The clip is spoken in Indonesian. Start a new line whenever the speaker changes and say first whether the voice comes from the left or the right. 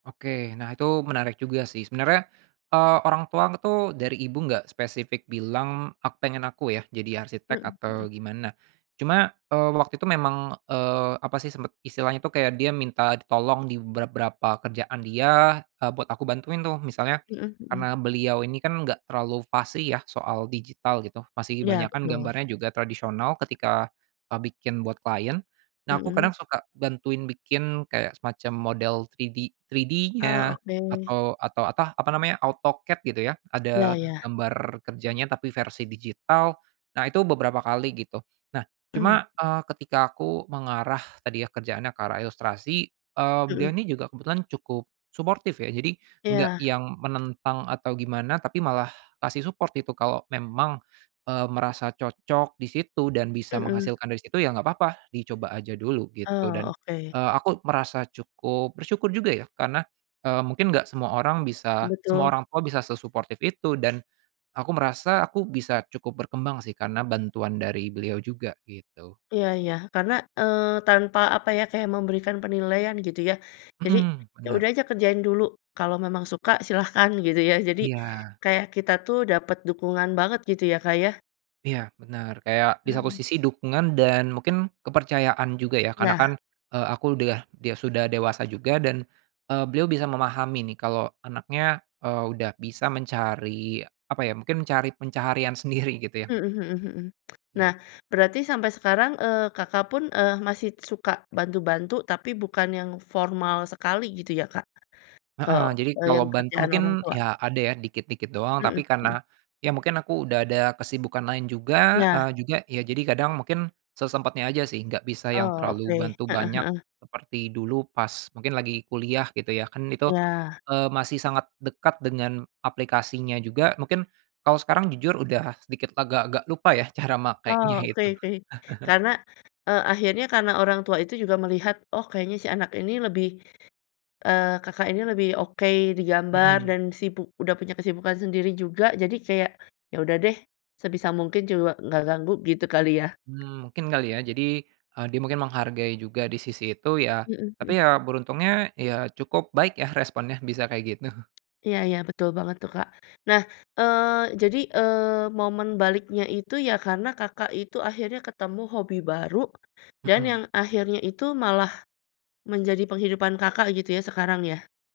right: Oke, nah itu menarik juga sih. Sebenarnya, eee, orang tuang tuh dari Ibu enggak spesifik bilang ak pengen aku yah, jadi arsitek,
left: Mhm mhm.
right: atau gimana cuma, eee, waktu itu memang, eee, apa sih sempet istilahnya itu, kayak dia minta ditolong di beberapa kerjaan dia, eee, buat aku bantuin tuh. Misalnya,
left: Mhm
right: karena
left: mhm.
right: beliau ini kan enggak terlalu fasih ya soal digital gitu, masih
left: Iya,
right: kebanyakan
left: betul.
right: gambarnya juga tradisional ketika, eee, bikin, buat klien. Nah, aku kadang
left: Mhm.
right: suka bantuin bikin kayak semacam model 3D
left: Ah,
right: 3D-nya
left: oke.
right: atau atau atah apa namanya, AutoCAD gitu ya.
left: Iya
right: Ada
left: iya.
right: gambar kerjanya, tapi versi digital. Nah, itu beberapa kali gitu. Nah,
left: Mmm.
right: cuma, eee, ketika aku mengarah tadi ya, kerjaannya ke arah ilustrasi, eee, beliau
left: Mhm.
right: ini juga kebetulan cukup suportif ya. Jadi, gak
left: Iya.
right: yang menentang atau gimana, tapi malah ngasih support itu kalau memang, eee, merasa cocok di situ dan bisa
left: Mhm.
right: menghasilkan dari situ, ya gak papa, dicoba aja dulu gitu,
left: Ah,
right: dan,
left: oke.
right: eee, aku merasa cukup bersyukur juga ya, karena, eee, mungkin gak semua orang bisa semua
left: Betul.
right: orang tua bisa sesuportif itu dan aku merasa aku bisa cukup berkembang sih, karena bantuan dari beliau juga, gitu.
left: Iya iya, karena, eee, tanpa apa ya, kayak memberikan penilaian gitu ya. Jadi,
right: Mhm,
left: ya udah
right: benar.
left: aja kerjain dulu, kalau memang suka, silahkan gitu ya. Jadi
right: Iya.
left: kayak kita tuh dapat dukungan banget gitu ya, Kak, ya.
right: Iya, benar, kayak di saku
left: Mhm.
right: sisi dukungan dan mungkin kepercayaan juga ya. Karena kan,
left: Iya.
right: eee, aku de ah, dia sudah dewasa juga dan, eee, beliau bisa memahami nih kalau anaknya, eee, udah bisa mencari apa ya, mungkin mencari pencaharian sendiri gitu ya.
left: Mhm mhm mhm. Nah,
right: It.
left: berarti sampai sekarang, eee, Kakak pun, eee, masih suka bantu-bantu, tapi bukan yang formal sekali gitu ya, Kak, ke
right: Heeh. Jadi,
left: e
right: kalau
left: yang
right: bantu
left: kerjaan
right: mungkin
left: orang tua?
right: ya ada ya dikit-dikit doang. Tapi,
left: Mhm mhm.
right: karena ya mungkin aku udah ada kesibukan lain juga,
left: Iya.
right: eee, juga Ya, jadi, kadang mungkin sesempatnya aja sih, nggak bisa yang
left: Oh,
right: terlalu
left: oke.
right: bantu
left: Heeh
right: banyak
left: heeh.
right: seperti dulu pas mungkin lagi kuliah gitu ya. Kan itu,
left: Iya.
right: eee, masih sangat dekat dengan aplikasinya juga. Mungkin kalau sekarang, jujur udah sedikit agak-agak lupa ya cara makenya
left: Oh, oke
right: itu.
left: oke. Karena, eee, akhirnya karena orang tua itu juga melihat, "Oh, kayaknya si anak ini lebih," eee, Kakak ini lebih oke di gambar
right: Mhm.
left: dan sibuk udah punya kesibukan sendiri juga. Jadi, kayak ya udah deh, sebisa mungkin juak nggak ganggu gitu kali, ya.
right: Mmm, mungkin kali ya, jadi e dia mungkin menghargai juga di sisi itu, ya,
left: Mhm
right: tapi
left: mhm.
right: ya, beruntungnya ya cukup baik yah responnya, bisa kayak gitu.
left: Iya iya, betul banget tuh, Kak. Nah, eee, jadi, eee, momen baliknya itu ya karena Kakak itu akhirnya ketemu hobi baru, dan
right: Mhm.
left: yang akhirnya itu malah menjadi penghidupan Kakak gitu ya sekarang, ya?